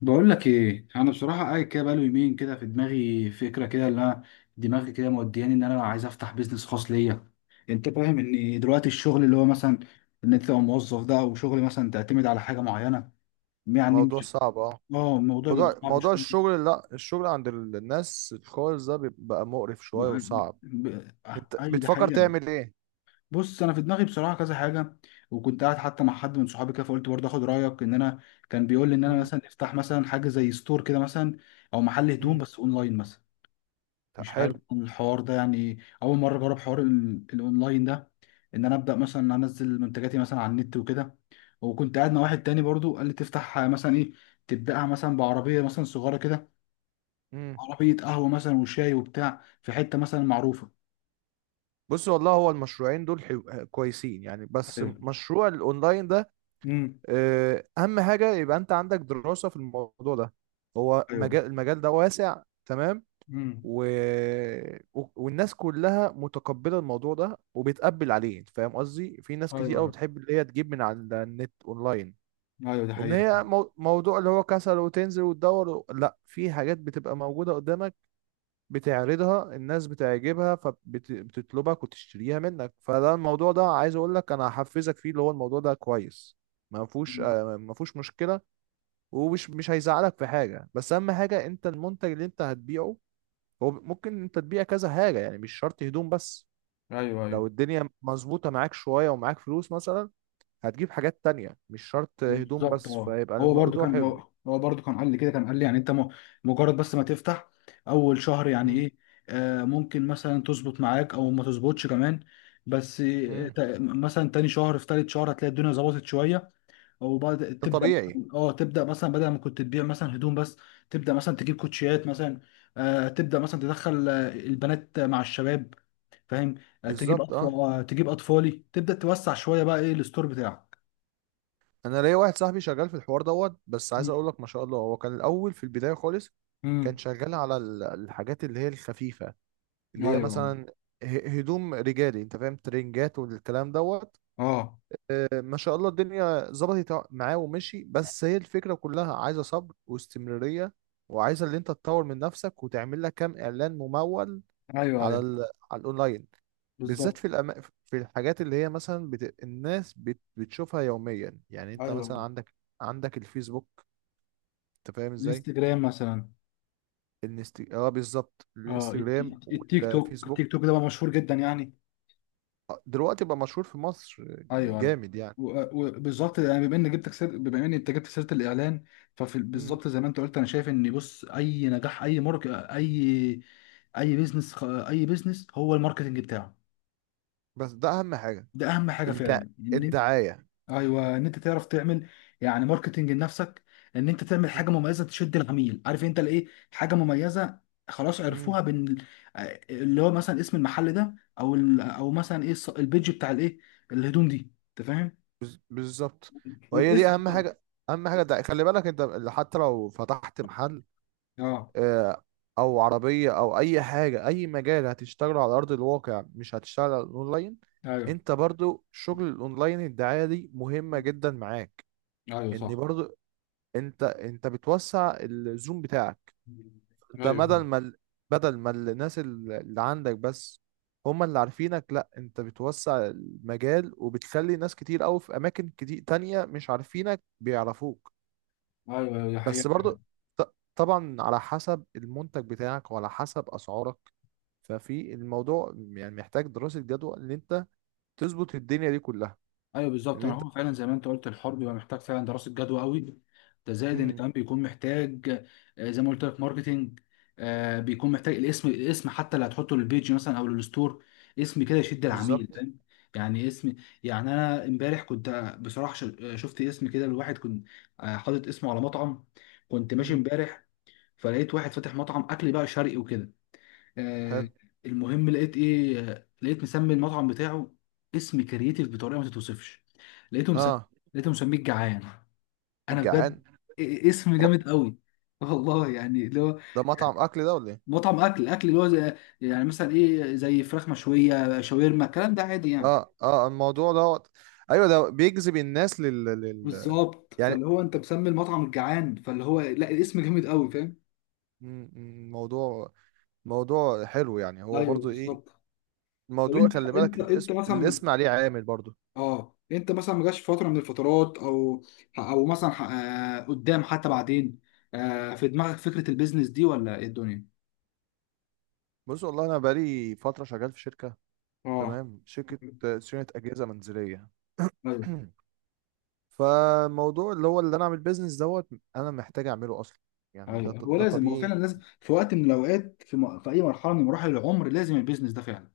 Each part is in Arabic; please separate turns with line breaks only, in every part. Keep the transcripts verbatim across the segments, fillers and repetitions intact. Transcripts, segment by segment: بقول لك ايه، انا بصراحه قاعد كده بقاله يومين كده في دماغي فكره كده، اللي انا دماغي كده مودياني ان انا عايز افتح بيزنس خاص ليا. انت فاهم ان دلوقتي الشغل اللي هو مثلا ان انت تبقى موظف ده، او شغل مثلا تعتمد على حاجه معينه، يعني
موضوع
مش.
صعب، اه.
اه، الموضوع بيبقى
موضوع
صعب
موضوع
شويه.
الشغل، لا، الشغل عند ال- الناس الخالص ده بيبقى مقرف شوية
بيبقى-
وصعب.
ب- آه،
انت
ايوه ده
بتفكر
حقيقه.
تعمل ايه؟
بص انا في دماغي بصراحه كذا حاجه. وكنت قاعد حتى مع حد من صحابي كده، فقلت برضه اخد رايك ان انا كان بيقول لي ان انا
امم.
مثلا افتح مثلا حاجه زي ستور كده مثلا، او محل هدوم
امم.
بس اونلاين مثلا. مش عارف
حلو.
عن الحوار ده، يعني اول مره اجرب حوار ال- الاونلاين ده، ان انا ابدا مثلا انزل منتجاتي مثلا على النت وكده. وكنت قاعد مع واحد تاني برضو قال لي تفتح مثلا ايه، تبداها مثلا بعربيه مثلا صغيره كده،
امم.
عربيه قهوه مثلا وشاي وبتاع في حته مثلا معروفه.
بص والله هو المشروعين دول حلو، كويسين يعني، بس
ايوه.
مشروع الاونلاين ده
امم.
آه، اهم حاجة يبقى انت عندك دراسة في الموضوع ده. هو
ايوه.
مجال المجال ده واسع تمام.
امم.
و... و- والناس كلها متقبلة الموضوع ده وبتقبل عليه، انت فاهم قصدي؟ في ناس كتير قوي
ايوه.
بتحب اللي هي تجيب من على النت اونلاين.
ايوه دي
ان
حقيقه.
هي مو- موضوع اللي هو كسل وتنزل وتدور و... لا، في حاجات بتبقى موجودة قدامك، بتعرضها الناس بتعجبها فبتطلبك وتشتريها منك. فده الموضوع ده عايز اقول لك انا هحفزك فيه، اللي هو الموضوع ده كويس، ما فيهوش،
مم.
آه، ما فيهوش مشكلة. ومش مش هيزعلك في حاجة، بس اهم حاجة انت المنتج اللي انت هتبيعه. هو ممكن انت تبيع كذا حاجة يعني، مش شرط هدوم بس.
ايوه. ايوه
لو الدنيا مظبوطة معاك شوية ومعاك فلوس مثلا، هتجيب حاجات تانية مش شرط هدوم
بالظبط.
بس،
اه،
فيبقى
هو برضو
الموضوع
كان
حلو.
هو هو برضو كان قال لي كده، كان قال لي يعني انت م- مجرد بس ما تفتح اول شهر، يعني ايه، آه ممكن مثلا تظبط معاك او ما تظبطش كمان. بس آه،
مم.
تا- مثلا تاني شهر في تالت شهر هتلاقي الدنيا ظبطت شويه، او بعد
ده
تبدا
طبيعي.
مثلاً- اه تبدا مثلا بدل ما كنت تبيع مثلا هدوم بس، تبدا مثلا تجيب كوتشيات مثلا، آه تبدا مثلا تدخل آه، البنات مع الشباب، فاهم، آه تجيب
بالظبط،
اطفال،
اه.
آه تجيب اطفالي، تبدا توسع شويه بقى ايه الستور بتاعك.
انا ليا واحد صاحبي شغال في الحوار دوت، بس عايز
مم.
اقول لك ما شاء الله هو كان الاول في البدايه خالص
مم.
كان شغال على ال- الحاجات اللي هي الخفيفه، اللي
ايوه.
هي
أيوة.
مثلا ه- هدوم رجالي، انت فاهم، ترنجات والكلام دوت.
اه.
آه، ما شاء الله الدنيا ظبطت معاه ومشي، بس هي الفكره كلها عايزه صبر واستمراريه، وعايزه اللي انت تطور من نفسك وتعمل لك كام اعلان ممول
ايوه.
على
ايوه
ال... على الاونلاين، بالذات
بالظبط.
في الأما... في الحاجات اللي هي مثلا بت... الناس بت... بتشوفها يوميا. يعني انت
ايوه.
مثلا عندك، عندك الفيسبوك، انت فاهم ازاي؟
الانستجرام مثلا.
الانست... اه بالظبط
اه الت-
الانستجرام
الت- التيك توك،
والفيسبوك.
التيك توك ده بقى مشهور جدا يعني.
آه، دلوقتي بقى مشهور في مصر، يعني
ايوه ايوه.
جامد يعني.
و- وبالظبط يعني بما ان جبتك سير... بما ان انت جبت سيره الاعلان،
مم.
فبالظبط زي ما انت قلت انا شايف ان بص، اي نجاح، اي مارك اي اي بيزنس اي بيزنس هو الماركتنج بتاعه.
بس ده اهم حاجة،
ده اهم حاجه
الد...
فعلا.
الدعاية.
ايوه، ان انت تعرف تعمل يعني ماركتنج لنفسك، ان انت تعمل
مم.
حاجه مميزه تشد العميل، عارف انت الايه، حاجه مميزه، خلاص
مم.
عرفوها بين. آه، اللي هو مثلا اسم المحل ده، او ال... او مثلا ايه الص- البيج بتاع الايه، الهدوم دي، انت فاهم.
بالظبط، وهي دي
والاسم
اهم
برضه.
حاجة. اهم حاجة الدعاية، خلي بالك انت حتى لو فتحت محل،
اه.
آه، او عربيه او اي حاجه، اي مجال هتشتغله على ارض الواقع مش هتشتغل على الاونلاين،
ايوه.
انت برضو شغل الاونلاين الدعايه دي مهمه جدا معاك.
ايوه
ان
صح.
برضو انت، انت بتوسع الزوم بتاعك، انت بدل
ايوه
ما ال- بدل ما الناس ال- اللي عندك بس هما اللي عارفينك، لا، انت بتوسع المجال وبتخلي ناس كتير قوي في اماكن كتير تانية مش عارفينك بيعرفوك.
ايوه دي
بس
حقيقة.
برضو ط- طبعا على حسب المنتج بتاعك وعلى حسب اسعارك. ففي الموضوع يعني محتاج دراسة جدوى ان انت تظبط الدنيا دي كلها.
ايوه بالظبط،
ان
ما
انت.
هو فعلا زي ما انت قلت الحوار بيبقى محتاج فعلا دراسه جدوى قوي. ده زائد ان
امم.
كمان بيكون محتاج آه، زي ما قلت لك ماركتينج، آه، بيكون محتاج الاسم، الاسم حتى اللي هتحطه للبيج مثلا او للستور، اسم كده يشد العميل،
بالظبط.
فاهم، يعني اسم. يعني انا امبارح كنت آه، بصراحه ش- آه، شفت اسم كده لواحد، كنت آه، حاطط اسمه على مطعم. كنت ماشي
امم.
امبارح فلقيت واحد فاتح مطعم اكل بقى شرقي وكده،
حلو.
آه. المهم لقيت ايه، آه، لقيت مسمي المطعم بتاعه اسم كرييتيف بطريقه ما تتوصفش. لقيته مسمي،
اه.
لقيته مسميه الجعان. انا بجد
الجعان.
إيه- إيه اسم
هو
جامد قوي. والله يعني اللي هو
ده مطعم اكل ده ولا ايه؟
مطعم اكل، اكل اللي هو زي يعني مثلا ايه زي فراخ مشويه شاورما الكلام ده عادي يعني.
اه اه، الموضوع دوت. ايوه ده بيجذب الناس لل, لل...
بالظبط،
يعني
فاللي هو انت مسمي المطعم الجعان، فاللي هو لا الاسم جامد قوي، فاهم.
مم، مم، موضوع، موضوع حلو يعني، هو
ايوه
برضو ايه
بالظبط. طب
الموضوع؟
انت
خلي
انت
بالك
انت
الاسم،
مثلا،
الاسم عليه عامل برضو.
اه انت مثلا ما جاش في فتره من الفترات، او او مثلا ح- آه، قدام حتى بعدين آه، في دماغك فكره البيزنس دي ولا ايه الدنيا.
بص والله انا بقالي فترة شغال في شركة،
اه.
تمام، شركة آه، صيانة اجهزة منزلية.
ايوه
فموضوع اللي هو اللي انا اعمل بيزنس دوت انا محتاج اعمله اصلا، يعني ده
ايوه.
ط-
هو
ده
لازم، هو فعلا
طبيعي.
لازم في وقت من الاوقات في, م... في اي مرحله من مراحل العمر لازم البيزنس ده فعلا.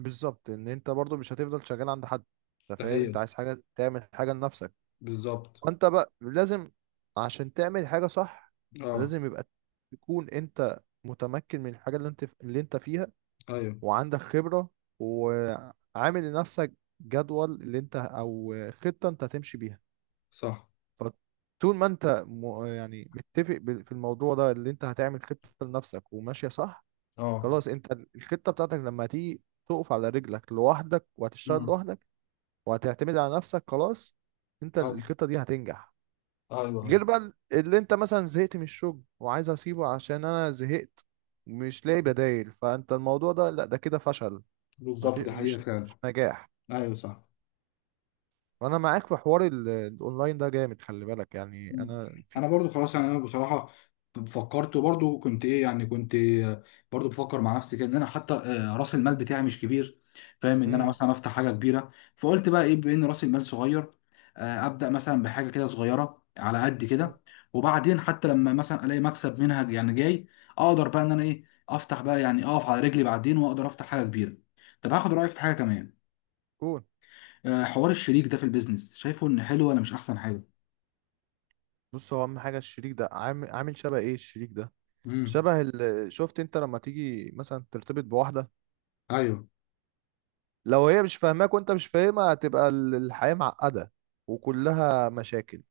بالظبط، ان انت برضو مش هتفضل شغال عند حد، انت
ده
فاهم، انت
حقيقي.
عايز حاجه، تعمل حاجه لنفسك.
بالظبط.
فانت بقى لازم عشان تعمل حاجه صح،
اه.
لازم يبقى تكون انت متمكن من الحاجه اللي انت اللي انت فيها،
ايوه
وعندك خبره، وعامل لنفسك جدول اللي انت، او خطه انت هتمشي بيها.
صح.
فطول ما انت م- يعني متفق بال- في الموضوع ده، اللي انت هتعمل خطة لنفسك وماشية صح،
اه.
خلاص انت ال- الخطة بتاعتك لما تيجي تقف على رجلك لوحدك وهتشتغل
امم.
لوحدك وهتعتمد على نفسك، خلاص انت
ايوه
الخطة دي هتنجح.
ايوه. ايوه
غير بقى ال- اللي انت مثلا زهقت من الشغل وعايز اسيبه عشان انا زهقت مش لاقي بدايل، فانت الموضوع ده لا، ده كده فشل، ما
بالظبط
في،
دي حقيقه
مش
فعلا.
مش نجاح.
ايوه صح.
وانا معاك في حوار ال- الاونلاين ده، جامد، خلي بالك يعني،
مم.
انا في.
انا برضو خلاص يعني، انا بصراحه فكرت، وبرضو كنت ايه يعني، كنت آه، برضو بفكر مع نفسي كده ان انا حتى آه، راس المال بتاعي مش كبير، فاهم، ان انا
امم.
مثلا افتح حاجه كبيره. فقلت بقى ايه، بان راس المال صغير آه، ابدا مثلا بحاجه كده صغيره على قد كده، وبعدين حتى لما مثلا الاقي مكسب منها يعني جاي، اقدر بقى ان انا ايه افتح بقى، يعني اقف على رجلي بعدين واقدر افتح حاجه كبيره. طب هاخد رايك في حاجه كمان،
قول.
آه، حوار الشريك ده في البيزنس شايفه ان حلو ولا مش احسن حاجه.
بص، هو اهم حاجه الشريك ده، عامل، عامل شبه ايه الشريك ده؟
امم.
شبه ال... شفت انت لما تيجي مثلا ترتبط بواحده،
ايوه
لو هي مش فاهماك وانت مش فاهمها، هتبقى ال- الحياه معقده وكلها مشاكل.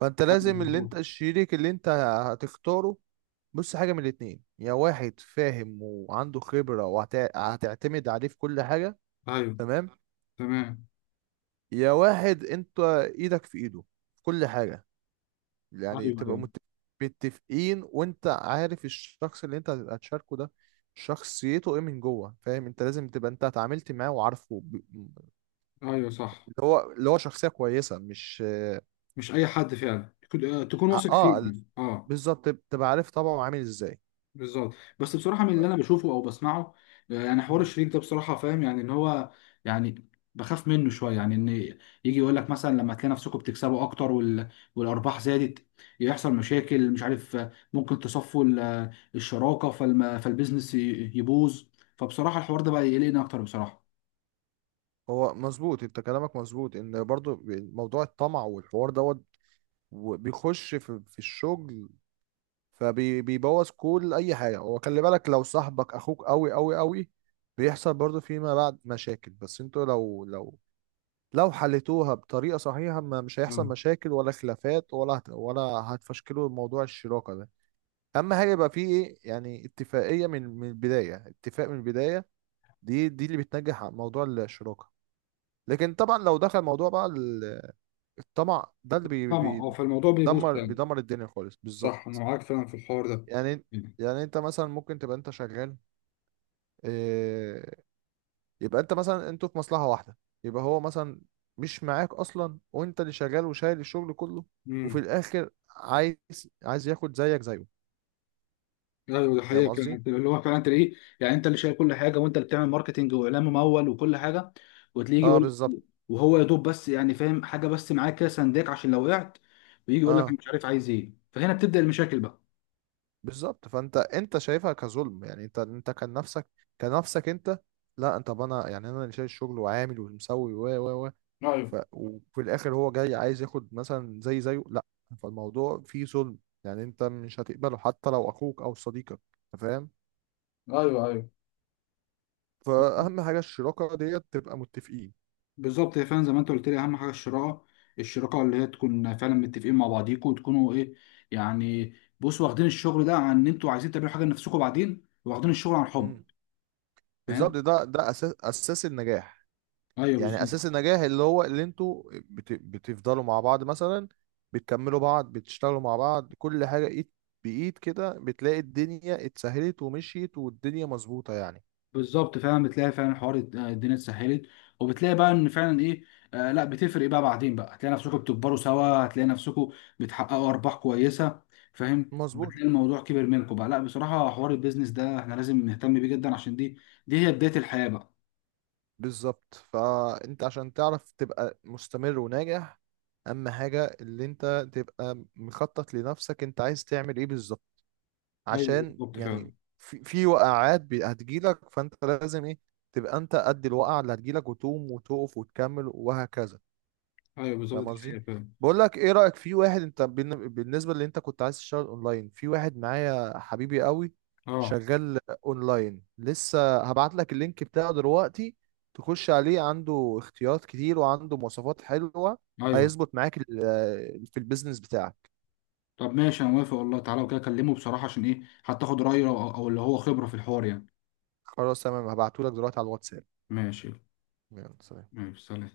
فانت لازم اللي انت
بالظبط.
الشريك اللي انت هتختاره، بص، حاجه من الاتنين: يا واحد فاهم وعنده خبره وهتعتمد عليه في كل حاجه،
ايوه.
تمام،
تمام.
يا واحد انت ايدك في ايده في كل حاجه، يعني
ايوه
تبقى
ايوه.
مت- متفقين، وانت عارف الشخص اللي انت هتبقى تشاركه ده شخصيته ايه من جوه، فاهم؟ انت لازم تبقى انت اتعاملت معاه وعارفه ب-
ايوه صح.
اللي هو اللي هو شخصية كويسة، مش.
مش اي حد، فعلا تكون آه، تكون واثق فيه
اه
يعني. اه.
بالظبط، تبقى عارف طبعه عامل ازاي.
بالظبط. بس بصراحه من اللي انا بشوفه او بسمعه آه، يعني حوار
مم.
الشريك ده بصراحه فاهم يعني، ان هو يعني بخاف منه شويه، يعني ان يجي يقول لك مثلا لما تلاقي نفسكم بتكسبوا اكتر وال... والارباح زادت، يحصل مشاكل مش عارف آه، ممكن تصفوا ال- آه، الشراكه، فالم... فالبيزنس ي- يبوظ. فبصراحه الحوار ده بقى يقلقني اكتر بصراحه.
هو مظبوط، انت كلامك مظبوط، ان برضو موضوع الطمع والحوار دوت وبيخش في في الشغل فبيبوظ كل اي حاجه. وخلي بالك لو صاحبك اخوك قوي قوي قوي، بيحصل برضو فيما بعد مشاكل، بس انتوا لو لو لو حلتوها بطريقه صحيحه ما مش هيحصل
مم.
مشاكل ولا خلافات، ولا هت، ولا هتفشكلوا موضوع الشراكه ده. اهم حاجه يبقى فيه ايه، يعني اتفاقيه من من البدايه، اتفاق من البدايه، دي، دي اللي بتنجح على موضوع الشراكه. لكن طبعا لو دخل موضوع بقى ال- الطمع ده اللي بي-
طبعا اه، فالموضوع بيبوظ.
بيدمر، بيدمر الدنيا خالص،
صح انا
بالظبط.
معاك فعلا في الحوار ده.
يعني، يعني انت مثلا ممكن تبقى انت شغال، إيه، يبقى انت مثلا انتوا في مصلحة واحدة، يبقى هو مثلا مش معاك اصلا وانت اللي شغال وشايل الشغل كله، وفي
امم.
الاخر عايز، عايز ياخد زيك زيه،
ايوه ده
فاهم
حقيقه فعلا،
قصدي؟
أنت- اللي هو فعلا انت ايه، يعني انت اللي شايل كل حاجه، وانت اللي بتعمل ماركتنج واعلان ممول وكل حاجه، وتلاقيه
اه
يقول،
بالظبط.
وهو يا دوب بس يعني فاهم حاجه، بس معاه كده سنداك عشان لو وقعت، ويجي يقول لك
اه
أنا مش عارف عايز ايه، فهنا بتبدا المشاكل بقى.
بالظبط، فانت، انت شايفها كظلم، يعني انت، انت كان نفسك كنفسك انت، لا، انت طب انا، يعني انا اللي شايل الشغل وعامل ومسوي و و و،
ايوه
ف وفي الاخر هو جاي عايز ياخد مثلا زي زيه، لا، فالموضوع فيه ظلم. يعني انت مش هتقبله حتى لو اخوك او صديقك، أنت فاهم؟
ايوه. ايوه
فأهم حاجة الشراكة ديت تبقى متفقين.
بالظبط، هي فعلا زي ما انت قلت لي اهم حاجه الشراكه، الشراكه اللي هي تكون فعلا متفقين مع بعضيكوا، وتكونوا ايه يعني، بصوا واخدين الشغل ده عن ان انتوا عايزين تعملوا حاجه لنفسكم بعدين، واخدين الشغل عن حب،
مم. بالظبط،
فاهم.
ده ده أساس أساس النجاح،
ايوه
يعني
بالظ-
أساس النجاح اللي هو اللي انتوا بت... بتفضلوا مع بعض مثلا، بتكملوا بعض، بتشتغلوا مع بعض كل حاجة، إيد بإيد كده، بتلاقي الدنيا اتسهلت ومشيت والدنيا مظبوطة يعني.
بالظبط، فعلا بتلاقي فعلا حوار الد- الدنيا اتسهلت، وبتلاقي بقى ان فعلا ايه، آه لا بتفرق بقى بعدين بقى، هتلاقي نفسكم بتكبروا سوا، هتلاقي نفسكم بتحققوا ارباح كويسه، فاهم،
مظبوط.
بتلاقي الموضوع كبر منكم بقى، لا بصراحه حوار البيزنس ده احنا لازم نهتم بيه جدا عشان دي دي هي بدايه الحياه بقى.
بالظبط، فأنت عشان تعرف تبقى مستمر وناجح أهم حاجة اللي انت تبقى مخطط لنفسك، انت عايز تعمل ايه بالظبط،
ايوه
عشان
بالظبط فعلا.
يعني في، في وقعات بي- هتجيلك، فانت لازم ايه، تبقى انت قد الوقعه اللي هتجيلك وتقوم وتقف وتكمل وهكذا،
ايوه بالظبط
فاهم
دي الحياه
قصدي؟
فعلا.
بقول لك ايه، رايك في واحد، انت بالن- بالنسبه اللي انت كنت عايز تشتغل اونلاين، في واحد معايا حبيبي قوي
اه.
شغال اونلاين، لسه هبعت لك اللينك بتاعه دلوقتي، تخش عليه، عنده اختيارات كتير وعنده مواصفات حلوه،
ايوه.
هيظبط معاك ال- في البيزنس بتاعك.
طب ماشي انا موافق والله تعالى وكده اكلمه بصراحه عشان ايه، حتى اخد رايه او أو اللي هو خبره في الحوار يعني.
خلاص تمام، هبعته لك دلوقتي على الواتساب.
ماشي.
يلا سلام.
ماشي سلام.